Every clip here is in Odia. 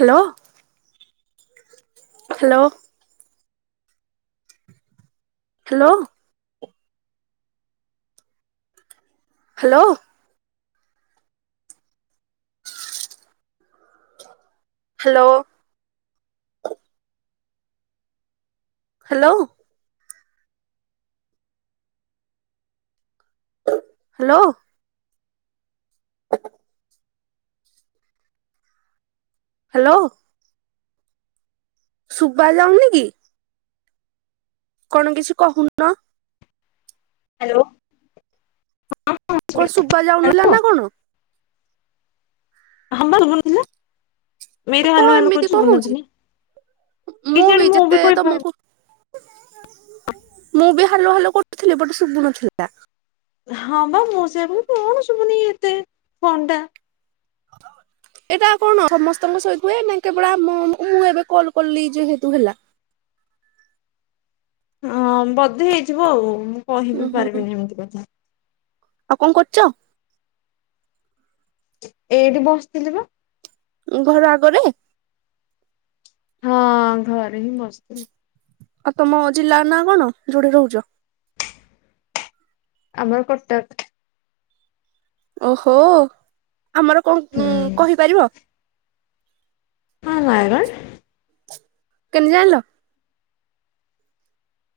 Hello. Hello. Hello. Hello hello. Hello. Hello. ହ ହ୍ୟାଲୋ। ଶୁଭା ଯାଉନି କି? କଣ କିଛି କହୁନ। ହ୍ୟାଲୋ। ହଁ ହଁ କଣ ଶୁଭିଲା ଶୁଭା ଯାଉନଥିଲା ହ୍ୟାଲୋ। ନା କଣ। ହଁ ପା ସୁଭୁ ନ ଥିଲା। ମେରେ କଣ ହାଲୋ ହାଲୋ ଏମିତି କଣ କରୁଚି ହଉଛି ବିନତିନି ମୁଁ ବି ଯେତେ ତମକୁ ମୁଁ ବି ହାଲୋ ହାଲୋ କରୁଥିଲି ବଟ୍ ଶୁଭୁନଥିଲା। ହଁ ବା ମୁଁ ସେୟା କହିଲି କଣ ଶୁବୁନି ଏତେ ଫନ୍‌ଟା। [inaudible] ଏଟା କଣ ସମସ୍ତଙ୍କ ସହିତୁଏ ନା କେବଳ ଆମ ମୁଁ ଏବେ କଲ କଲି ଯେହେତୁ ହେଲା? ହଁ ବଧେ ହେଇଯିବ ଆଉ ମୁଁ କହି ଉୁଁ ବି ହୁଁ ପାରିବିନି ଏମିତି କଥା। ଆଉ କଣ କରୁଛ। ଏଇଠି ବସିଥିଲି ବା। ଘର ଆଗରେ। ହଁ ଘରେ ହିଁ ବସ୍‌ ଥିଲି। ଆଉ ତମ ଜିଲ୍ଲାର ନାଁ କଣ ଯୋଉଠି ରହୁଛ। ଆମେ କଟକ। ଓହୋ ଆମର ହୁଁ। କଣ କହିପାରିବ। ହଁ ନୟାଗଡ଼। କେମିତି ଜାଣିଲ।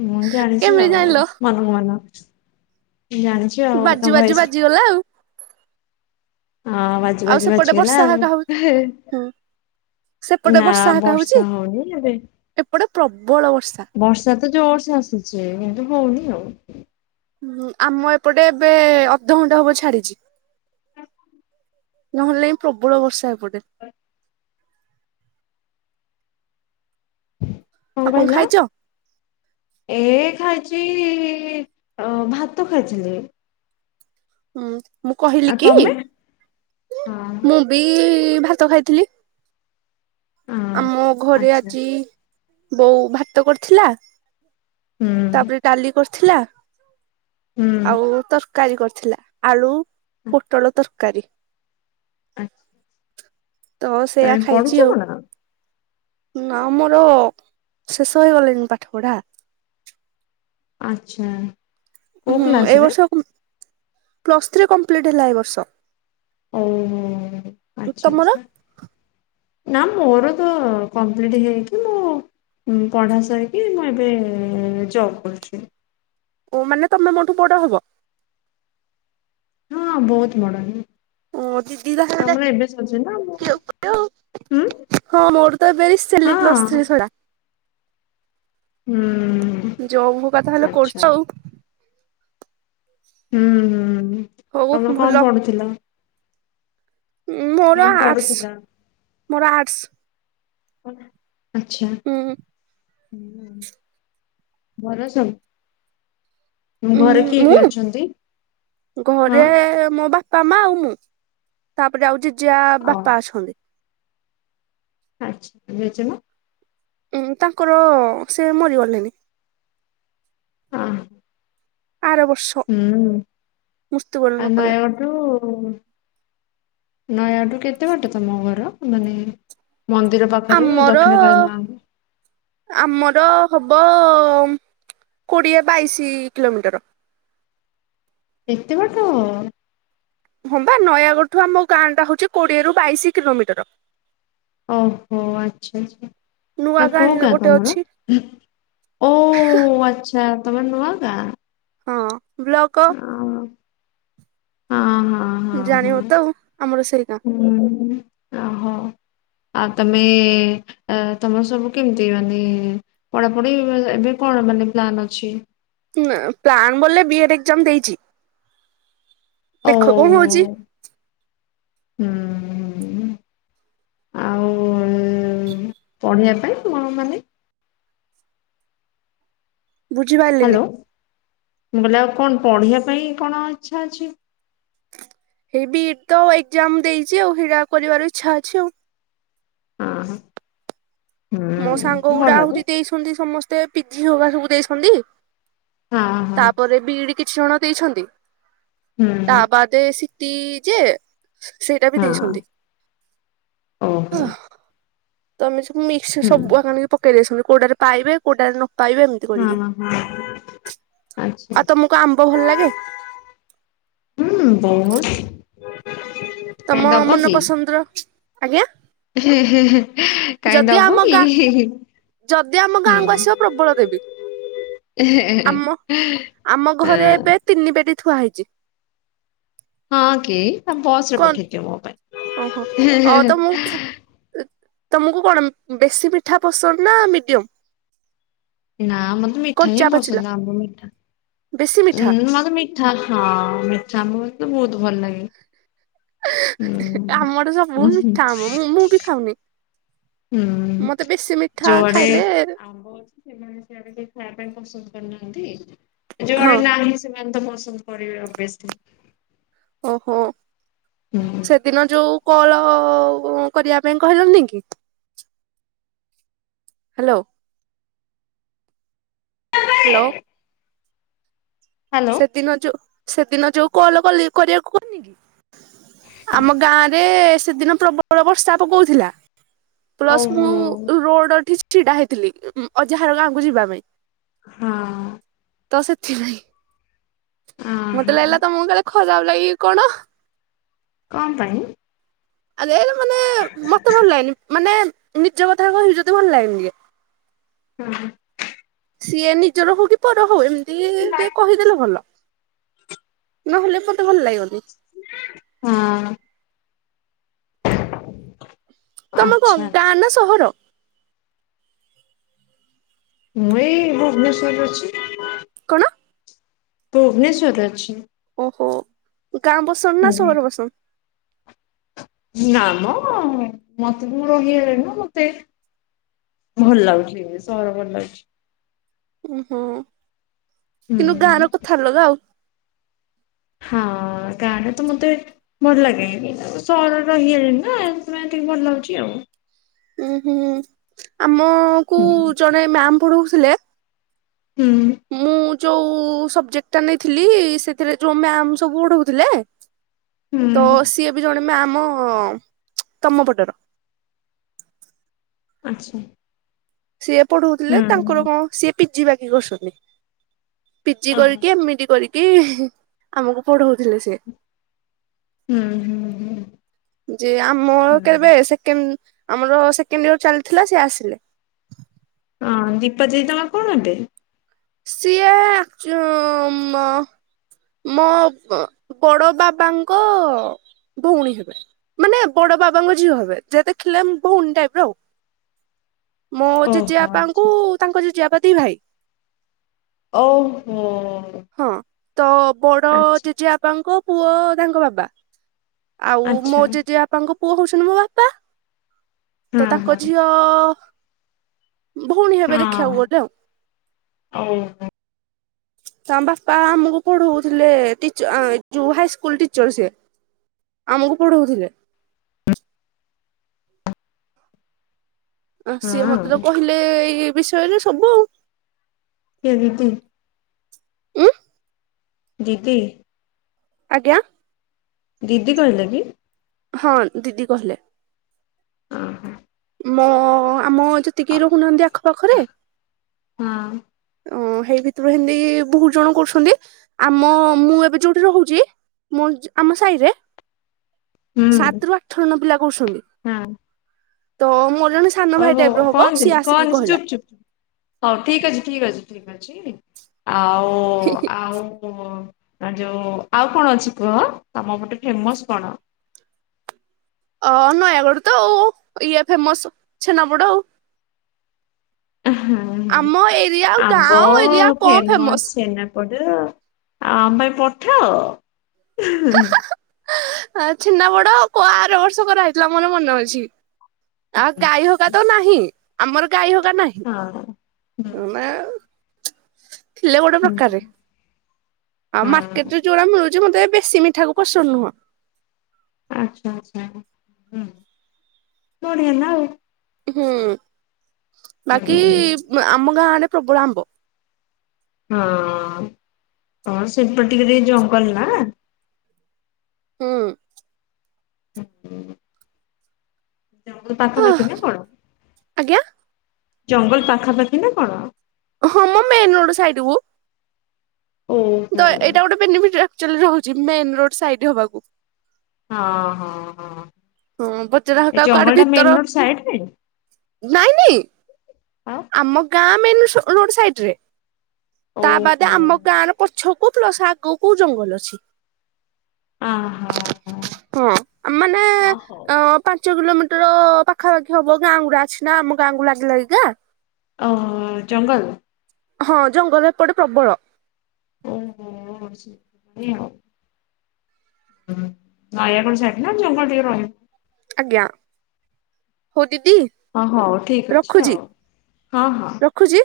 ମୁଁ ଜାଣିଛି କେମିତି ଆଉ ଜାଣିଲ ମନ କୁ ମନ ଜାଣିଛି ଆଉ ତମ ଏସି ଗଲା ଆଉ। ହଁ ବାଜୁ ଆଉ ବାଜୁ ସେପଟେ ବାଜିଗଲା ବର୍ଷା ଆଉ ହାକା ହଉ ହେ ହୁଁ ସେପଟେ ନା ବର୍ଷା ହାକା ହଉଛି ବର୍ଷା ହଉନି ଏବେ ଏପଟେ ପ୍ରବଳ ବର୍ଷା। ବର୍ଷା ତ ଜୋର୍ ସେ ଆସୁଛି କିନ୍ତୁ ହଉନି ଆଉ। ହୁଁ ଆମ ଏପଟେ ଏବେ ଅଧେ ଘଣ୍ଟେ ହବ ଛାଡିଛି। ନହେଲେ ନାଇଁ ପ୍ରବଳ ବର୍ଷା ଏପଟେ। ଆଉ କଣ କହିଲ। ଖାଇଛ? ଏ ଖାଇଛି ଭାତ ଖାଇଥିଲି। ହୁଁ ମୁଁ କହିଲି ଆଉ କି ତମେ? ହଁ ମୁଁ ବି ଭାତ ଖାଇଥିଲି। ହଁ ଆମ ଘରେ ଆଚ୍ଛା ଆଜି ବୋଉ ଭାତ କରିଥିଲା। ହୁଁ ତାପରେ ଡାଲି କରିଥିଲା ହୁଁ ଆଉ ତରକାରୀ କରିଥିଲା ଆଳୁ ପୋଟଳ ତରକାରୀ। ଆଁ। ତ ସେୟା ଖାଇଛି ଆଉ। କଣ? ନା ମୋର ଶେଷ ହେଇ ଗଲେଣିି ପାଠପଢା। ଆଛା। ହୁଁ ଏ ବର୍ଷ ପ୍ଲସ୍ ଥ୍ରୀ କମ୍ପ୍ଲିଟ ହେଲା ଏ ବର୍ଷ। ଉୁଁ ହୁଁ ଆଚ୍ଛା ତମର ଆଛା। ନା ମୋର ତ କମ୍ପ୍ଲିଟ ହେଇକି ମୁଁ ମୁଁ ପଢ଼ା ସାରିକି ମୁଁ ଏବେ ଜବ୍ କରୁଛି। ଓ ମାନେ ତମେ ମାନେ ମୋଠୁ ବଡ଼ହବ? ହଁ ବହୁତ ବଡ଼ହେବି। ଓ ଦିଦି ତାହେଲେ ନା ମୁଁ ଡାକି ବି ହୁଁ ଆଉ ହଁ ମୋର ତ ଏବେଏଇ ରିସେଣ୍ଟଲି ହଁ। ପ୍ଲସର୍ଥୀ ସରିଲା। ହୁଁ ଉଁ। ଜବ ତାହେଲେ କରୁଛ ଆଉ। ହୁଁ ହୁଁ ହୁଁ, ହଉ ତମର ଭଲ କଣ ପଡୁଥିଲା? ମୋର କଣ ଆର୍ଟସ ପଡୁଥିଲା? ମୋର ଆର୍ଟସ ଆଛା, ଉଁ ଭଲ ସବୁ। ଉଁ ଘରେ କିଏ ମୁଁ କିଏ ଅଛନ୍ତି? ହଁ। ଘରେ ମୋ ବାପା ମା ଆଉ ମୁଁ, ତାପରେ ଆଉ ଜେଜେ ଅ ବାପା ଅଛନ୍ତି। ଆଛା, ଜେଜେମା? ଉଁ, ତାଙ୍କର ସେ ମରିଗଲେଣି। ହ ଆର ବର୍ଷ ହଁ ମୃତ୍ୟୁବରଣ ଆ କଲେ ନୟାଗଡ [unintelligible] ନଯାଗଡଠୁ କେତେ ବାଟ ତମ ଘର? ମାନେ ମନ୍ଦିର ପାଖରେ ଆମର ଦକ୍ଷିଣକାଳୀମା ଆମର ହବ କୋଡିଏ ବାଇଶି କିଲୋମିଟର। ଏତେ ବାଟ? ହଁ ବା ନୟାଗଡ଼ ଠୁ ଆମ ଗାଁ ଟା ହଉଛି କୋଡିଏରୁ ବାଇଶି କିଲୋମିଟର। ଓହୋ, ଆଛା ଆଛା। ନୂଆ ତମେ କଉ ଗାଁ ଗୋଟେ ତମର? ଅଛି ଓ ଆଛା। ଆଛା ତମେ ନୁଆଗାଁ। ହଁ, ବ୍ଲକ ହଁ ହଁ ହଁ। ଜାଣିବତ, ଆମର ସେଇଗାଁ। ଆ ତମେ, ତମର ସବୁ କେମିତି ମାନେ ପଢାପଢି, ଏବେ କଣ ମାନେ ପ୍ଲାନ୍ ଅଛି? ନା, ପ୍ଲାନ ବଲେ ବିଏଡ୍ ଏକ୍ସାମ ଦେଇଛି। ଓ ଦେଖ କଣ ହଉଛି? ହୁଁ ହୁଁ ହୁଁ। ଆଉ ପଢ଼ିବା ପାଇଁ କଣ ମାନେ ବୁଝିପାରିଲିନି ହାଲୋ, ମୁଁ କହିଲି ଆଉ କଣ ପଢ଼ିବା ପାଇଁ କଣ ଇଛା ଅଛି? ହେଇ ବିଇଡି ତ ଏକ୍ଜାମ ଦେଇଛି ଆଉ, ହେଇଟା କରିବାର ଇଛା ଅଛି ଆଉ। ହଁ ହ। ମୋ ସାଙ୍ଗ ଗୁଡା ଯେ ଆହୁରି ଦେଇଛନ୍ତି ସମସ୍ତେ ପିଜି ହଗା ସବୁ ଦେଇଛନ୍ତି। ହଁ ହଁ ତାପରେ ବିଡି କିଛି ଜଣ ଦେଇଛନ୍ତି, ହୁଁ ତା ବା ସିଟି ଯେ ସେଇଟା ବି ହଁ ଦେଇଛନ୍ତି। ଓହୋ ତ ଆମେ ସବୁ ମିକ୍ସ ହୁଁ ସବୁ ପକେଇ ଦେଇଛନ୍ତି, କୋଉଟାରେ ପାଇବେ, କୋଉଟାରେ ନ ପାଇବେ, ଏମିତି କରିକି ହଁ ହଁ ଆଚ୍ଛା ଆଉ ତମ ଆମ୍ବ ଭଲ ଲାଗେ? ହୁଁ ବହୁତ। କାଇଁ ତମ ମନପସନ୍ଦର ଆଜ୍ଞା। ହେ ହେ ହେ କାଇଁ ଯଦି ଆମ ଦବୁ କି? ଗାଁ ହିଁ ହିଁ ଯଦି ଆମ ଗାଁକୁ ଆସିବ? ପ୍ରବଳ ଦେବି। ଆମ ଆମ ଘରେ ହଁ ଏବେ ତିନି ପେଟି ଥୁଆ ହେଇଛି। ହଁ କି, ତମେ ବସ ରେ କଣ ପଠେଇଦିଅ ମୋ ପାଇଁ। ଓହୋ ହେ ଅ ହେ ତମକୁ ତମକୁ କଣ ବେଶୀ ମିଠା ପସନ୍ଦ ନା ମିଡିୟମ? ନା ମତେ ମିଠା ହିଁ କଞ୍ଚା ପାଚିଲା ପସନ୍ଦ, ଆମ୍ବ ମିଠା, ବେଶୀ ଉଁ ମିଠା ମତେ ମିଠା ମିଠା ହଁ, ମିଠା ଆମ୍ବ ମତେ ବହୁତ ଭଲ ଲାଗେ। ଆମର ସବୁ ହୁଁ ମିଠା ଆମ୍ବ ମୁ ମୁଁ ବି ଖାଉନି। ହୁଁ ମତେ ବେଶୀ ମିଠା ଜଡେ ଖାଇଲେ ଆମ୍ବ। ସେମାନେ ସେଆଡେ କିଏ ଖାଇବା ପାଇଁ ପସନ୍ଦ କରିନାହାନ୍ତି। ହଁ ଯୋଉମାନେ ନନ ସେମାନେ ତ ପସନ୍ଦ କରିବେ ଅବଭିଅସ୍ଲି। ଓହୋ ହ୍ୟାଲୋ ସେଦିନ ଯୋଉ କଲ କରିବା ପାଇଁ କହିନଥିଲି କି? ହ୍ୟାଲୋ। ହ୍ୟାଲୋ। ସେ ଦିନ ଯୋଉ ସେଦିନ ଯୋଉ କଲ କାଲି କରିବାକୁ କହିନି କି? ଆମ ଗାଁ ରେ ସେଦିନ ପ୍ରବଳ ବର୍ଷା ପକଉଥିଲା। ପ୍ଲସ ଓହୋ ମୁଁ ରୋଡ ଠି ଛିଡା ହେଇଥିଲି ଅଜା ହର ଗାଁକୁ ଯିବା ପାଇଁ। ହଁ। ତ ସେଥି ପାଇଁ ମତେ ଅହୋ ଲାଗିଲା ତମକୁ କାଳେ ଖରାପ ଲାଗିବକି କଣ? କଣ ପାଇଁ? ଆରେ ଏ ମାନେ ମତେ ଭଲ ଲାଗେନି ମାନେ ନିଜ କଥା କହିବୁ ଯଦି ଭଲ ଲାଗେନି। ହୁଁ ହୁଁ। ସିଏ ନିଜର ହଉ କି ପର ହଉ ଏମିତି ଟିକେ ହଁ କହିଦେଲେ ଭଲ। ନହେଲେ ମତେ ଭଲ ଲାଗିବନି। ହଁ। ତମେ ଆଚ୍ଛା କଣ ଗାଁ ନା ସହର? ମୁଁ ଏଇ ଭୁବନେଶ୍ଵର ରେ ଅଛି। କଣ? ଭୁବନେଶ୍ଵରରେ ଅଛି। ଓହୋ ଗାଁ ପସନ୍ଦ ନା ହୁଁ। ସହର ପସନ୍ଦ? ନାଁ ମ ମତେ ମୁଁ ରହିଗଲିଣିନା ମତେ ଭଲ ଲାଗୁଛି ସହର ଭଲ ଲାଗୁଛି। ଓହୋ ହୁଁ କିନ୍ତୁ ଗାଁ ର କଥା ଅଲଗା ଆଉ। ହଁ ଗାଁରେ ତ ମତେ ଭଲ ଲାଗେନି ସହରରେ ରହିଆଇଲିଣି ନା ସେଥିପାଇଁ ଟିକେ ଭଲ ଲାଗୁଛି ଆଉ। ଉୁଁ ହୁଁ ହୁଁ ଆମକୁୁ ହୁଁ। ଜଣେ ମ୍ୟାାମ ପଢଉଥିଲେ ହୁଁ। ମୁଁ ଯୋଉ ସବଜେକ୍ଟ ଟା ନେଇଥିଲି ସେଥିରେ ଯୋଉ ମ୍ୟାମ ସବୁ ଉଡଥିଲେ। ତ ହୁଁ ସିଏ ବି ଜଣେ ମ୍ୟାମ ତମ ପଟର। ଆଚ୍ଛା। ସିଏ ପଢଉଥିଲେ ତାଙ୍କର ହୁଁ। କଣ ସିଏ ପିଜି ବାକି କରୁଛନ୍ତି। ପିଜି ଓହୋ କରିକି ଏମ ଇ ଡି କରିକି ଆମକୁ ପଢଉଥିଲେ ସେ। ହୁଁ ହୁଁ। ହୁଁ। ଯେ ଆମର କେବେ ହୁଁ। ସେକେଣ୍ଡ ଆମର ସେକେଣ୍ଡ ଇୟର ଚାଲିଥିଲା ସେ ଆସିଲେ। ହଁ ଦୀପାଜୀ ତମର କଣ ହେବେ? ସିଏ ଏକ୍ଟୁଚ ମ ମୋ ବଡ ବାବାଙ୍କ ଭଉଣୀ ହେବେ। ମାନେ ବଡ ବାବାଙ୍କ ଝିଅ ହେବେ ଯେ ଦେଖିଲେ ଭଉଣୀ ଟାଇପ ର ଆଉ। ମୋ ଓହୋ ଜେଜେବାପାଙ୍କୁ ଆଚ୍ଛା ତାଙ୍କ ଜେଜେବାପା ଦିଭାଇ। ଓ ହୁଁ। ହଁ ତ ବଡ ଜେଜେ ବାପାଙ୍କ ପୁଅ ତାଙ୍କ ବାପା। ଆଉ ମୋ ଆଚ୍ଛା ଜେଜେ ବାପାଙ୍କ ପୁଅ ହଉଛନ୍ତି ମୋ ବାପା ତ ହଁ ତାଙ୍କ ହଁ ଝିଅ ତ ଭଉଣୀ ହେବେ ଦେଖିବାକୁ ଗଲେ ଆଉ। ହଉ। ତାଙ୍କ ବାପା ଆମକୁ ପଢଉଥିଲେ ଟିଚଆ ଯୋଉ ହାଇସ୍କୁଲ ଟିଚର ସିଏ। ଆମକୁ ପଢଉଥିଲେ। ଆ ସିଏ ମତେ ତ ହଁ କହିଲେ ଏଇ ବିଷୟରେ ସବୁ ଆଉ। କେମିତି। ଉଁ। ଦିଦି। ଆଜ୍ଞା। ଦିଦି କହିଲ କି। ହଁ ଦିିଦିିି କହିଲେ। ଅ ହଁ। ମୋ ଆମ ଯେତିକି ରହୁନାହାନ୍ତି ଆଖପାଖରେ ହୁଁ। ଅ ହେଇ ଭିତରୁ ହେମ୍ତି ବହୁତ ଜଣ କରୁଛନ୍ତି ଆମ ମୁଁ ଏବେ ଯୋଉଠି ରହୁଚି ମୁଁ ଯ ଆମ ସାଇରେ ହୁଁ ସାତରୁୁ ଆଠ ଜଣ ପିଲା କରୁଛନ୍ତି ହଁ ତ ମୋର ଜଣେ ସାନ ଭାଇ ଓହୋ ଟାଇପ ର କଣ ହବ ସିଏ ଦିଦି କଣ ଆସିକି କହିଲା। ଚୁପ୍ ଚୁପ୍ ଚୁପ୍। ହଉ ଠିକ୍ ଅଛି ଠିକ୍ ଅଛି ଠିକ୍ ଅଛି ଆଉ ଆଉ କ ଆ ଯୋଉ ଆଉ କଣ ଅଛି କୁହ ତମ ପଟେ ଫେମସ କଣ। ଅ ନୟାଗଡ଼ ତ ଆଉ ଇଏ ଫେମସ ଛେନାପୋଡ ଆଉ। ହଁ ହୁଁ ଆମ ଏରିଆ ଆମ୍ବ ଗାଁ ଏରିଆ କଣ ଫେମସ ଫେମସ୍ ଛେନା ପୋଡ଼ ଆଉ ଆମ ପାଇଁ ପଠାଅ। ଆ ଛେନା ପଡ କ ଆର ବର୍ଷ କରାହେଇଥିଲା ମୋର ମନେ ଅଛି। ଆ ଗାଈ ହକା ତ ନାହିଁ ଆମର ଗାଈ ହକା ନାହିଁ। ହଁ ହୁଁ। ମାଉ ଥିଲେ ଗୋଟେ ହୁଁ ପ୍ରକାରେ। ଆଉ ହଁ ମାର୍କେଟରେ ଯୋଉରା ମିଳୁଚି ମୋତେ ବେଶୀ ମିଠାକୁ ପସନ୍ଦ ନୁହଁ। ଆଚ୍ଛା ଆଚ୍ଛା ହୁଁ ବଢ଼ିଆ ନା ଆଉ। ହୁଁ ବାକି ଆମ ଗାଁ ଆଡ଼େ ପ୍ରବଳ ଆମ୍ବ। ହଁ ତମର ସେପଟେ ଟିକେ ଟିକେ ଜଙ୍ଗଲ ନା। ହୁଁ। ଉଁ ହୁଁ। ଜଙ୍ଗଲ ହୁଁ ପାଖାପାଖି ନା କଣ ଆଜ୍ଞା ଜଙ୍ଗଲ ପାଖାପାଖି ନା କଣ। ହଁ ମ ମେନ୍ ରୋଡ ସାଇଡ କୁ। ଓହୋ ତ ଏଇଟା ଗୋଟେ ବେନିଫିଟ ଆକ୍ଚୁଆଲି ରହୁଛି ମେନ ରୋଡ ସାଇଡ ହବାକୁ। ହଁ ହଁ ହଁ। ହଁ ବଜରା ଏ ହକା ଜଙ୍ଗଲ କୁଆଡ ଟା ମେନ ଭିତର ରୋଡ ସାଇଡରେ? ନାଇଁ ନାଇଁ। ଆଉ ଆମ ଗାଁ ମେନ ସ ରୋଡ ସାଇଟି ରେ ତା ବାଦେ ଓହୋ ଆମ ଗାଁ ର ପଛ କୁ ପ୍ଲସ ଆଗକୁ ଜଙ୍ଗଲରେ ଅଛି। ଅ ହଁ ହଁ ହଁ ମାନେ ଅ ପାଞ୍ଚ କିଲୋମିଟର ପାଖାପାଖି ହବ ଗାଁ ଗୁଡ଼ା ଅଛି ନା ଆମ ଗାଁକୁୁ ଲାଗିଲାଗିକା। ଅ ହ ଜଙ୍ଗଲ। ହଁ ଜଙ୍ଗଲ ଏପଟେ ପ୍ରବଳ। ଓହୋ ସେ ଏଇ ଆଉ। ନୟାଗଡ ସାଇଟ ନା ଜଙ୍ଗଲ ଟିକେ ରହେ। ଆଜ୍ଞା ହଉ ଦିଦି ହଁ ହଉ ଠିକ ଅଛି ଆଉ ହଁ ହଁ। ଖୁଚି।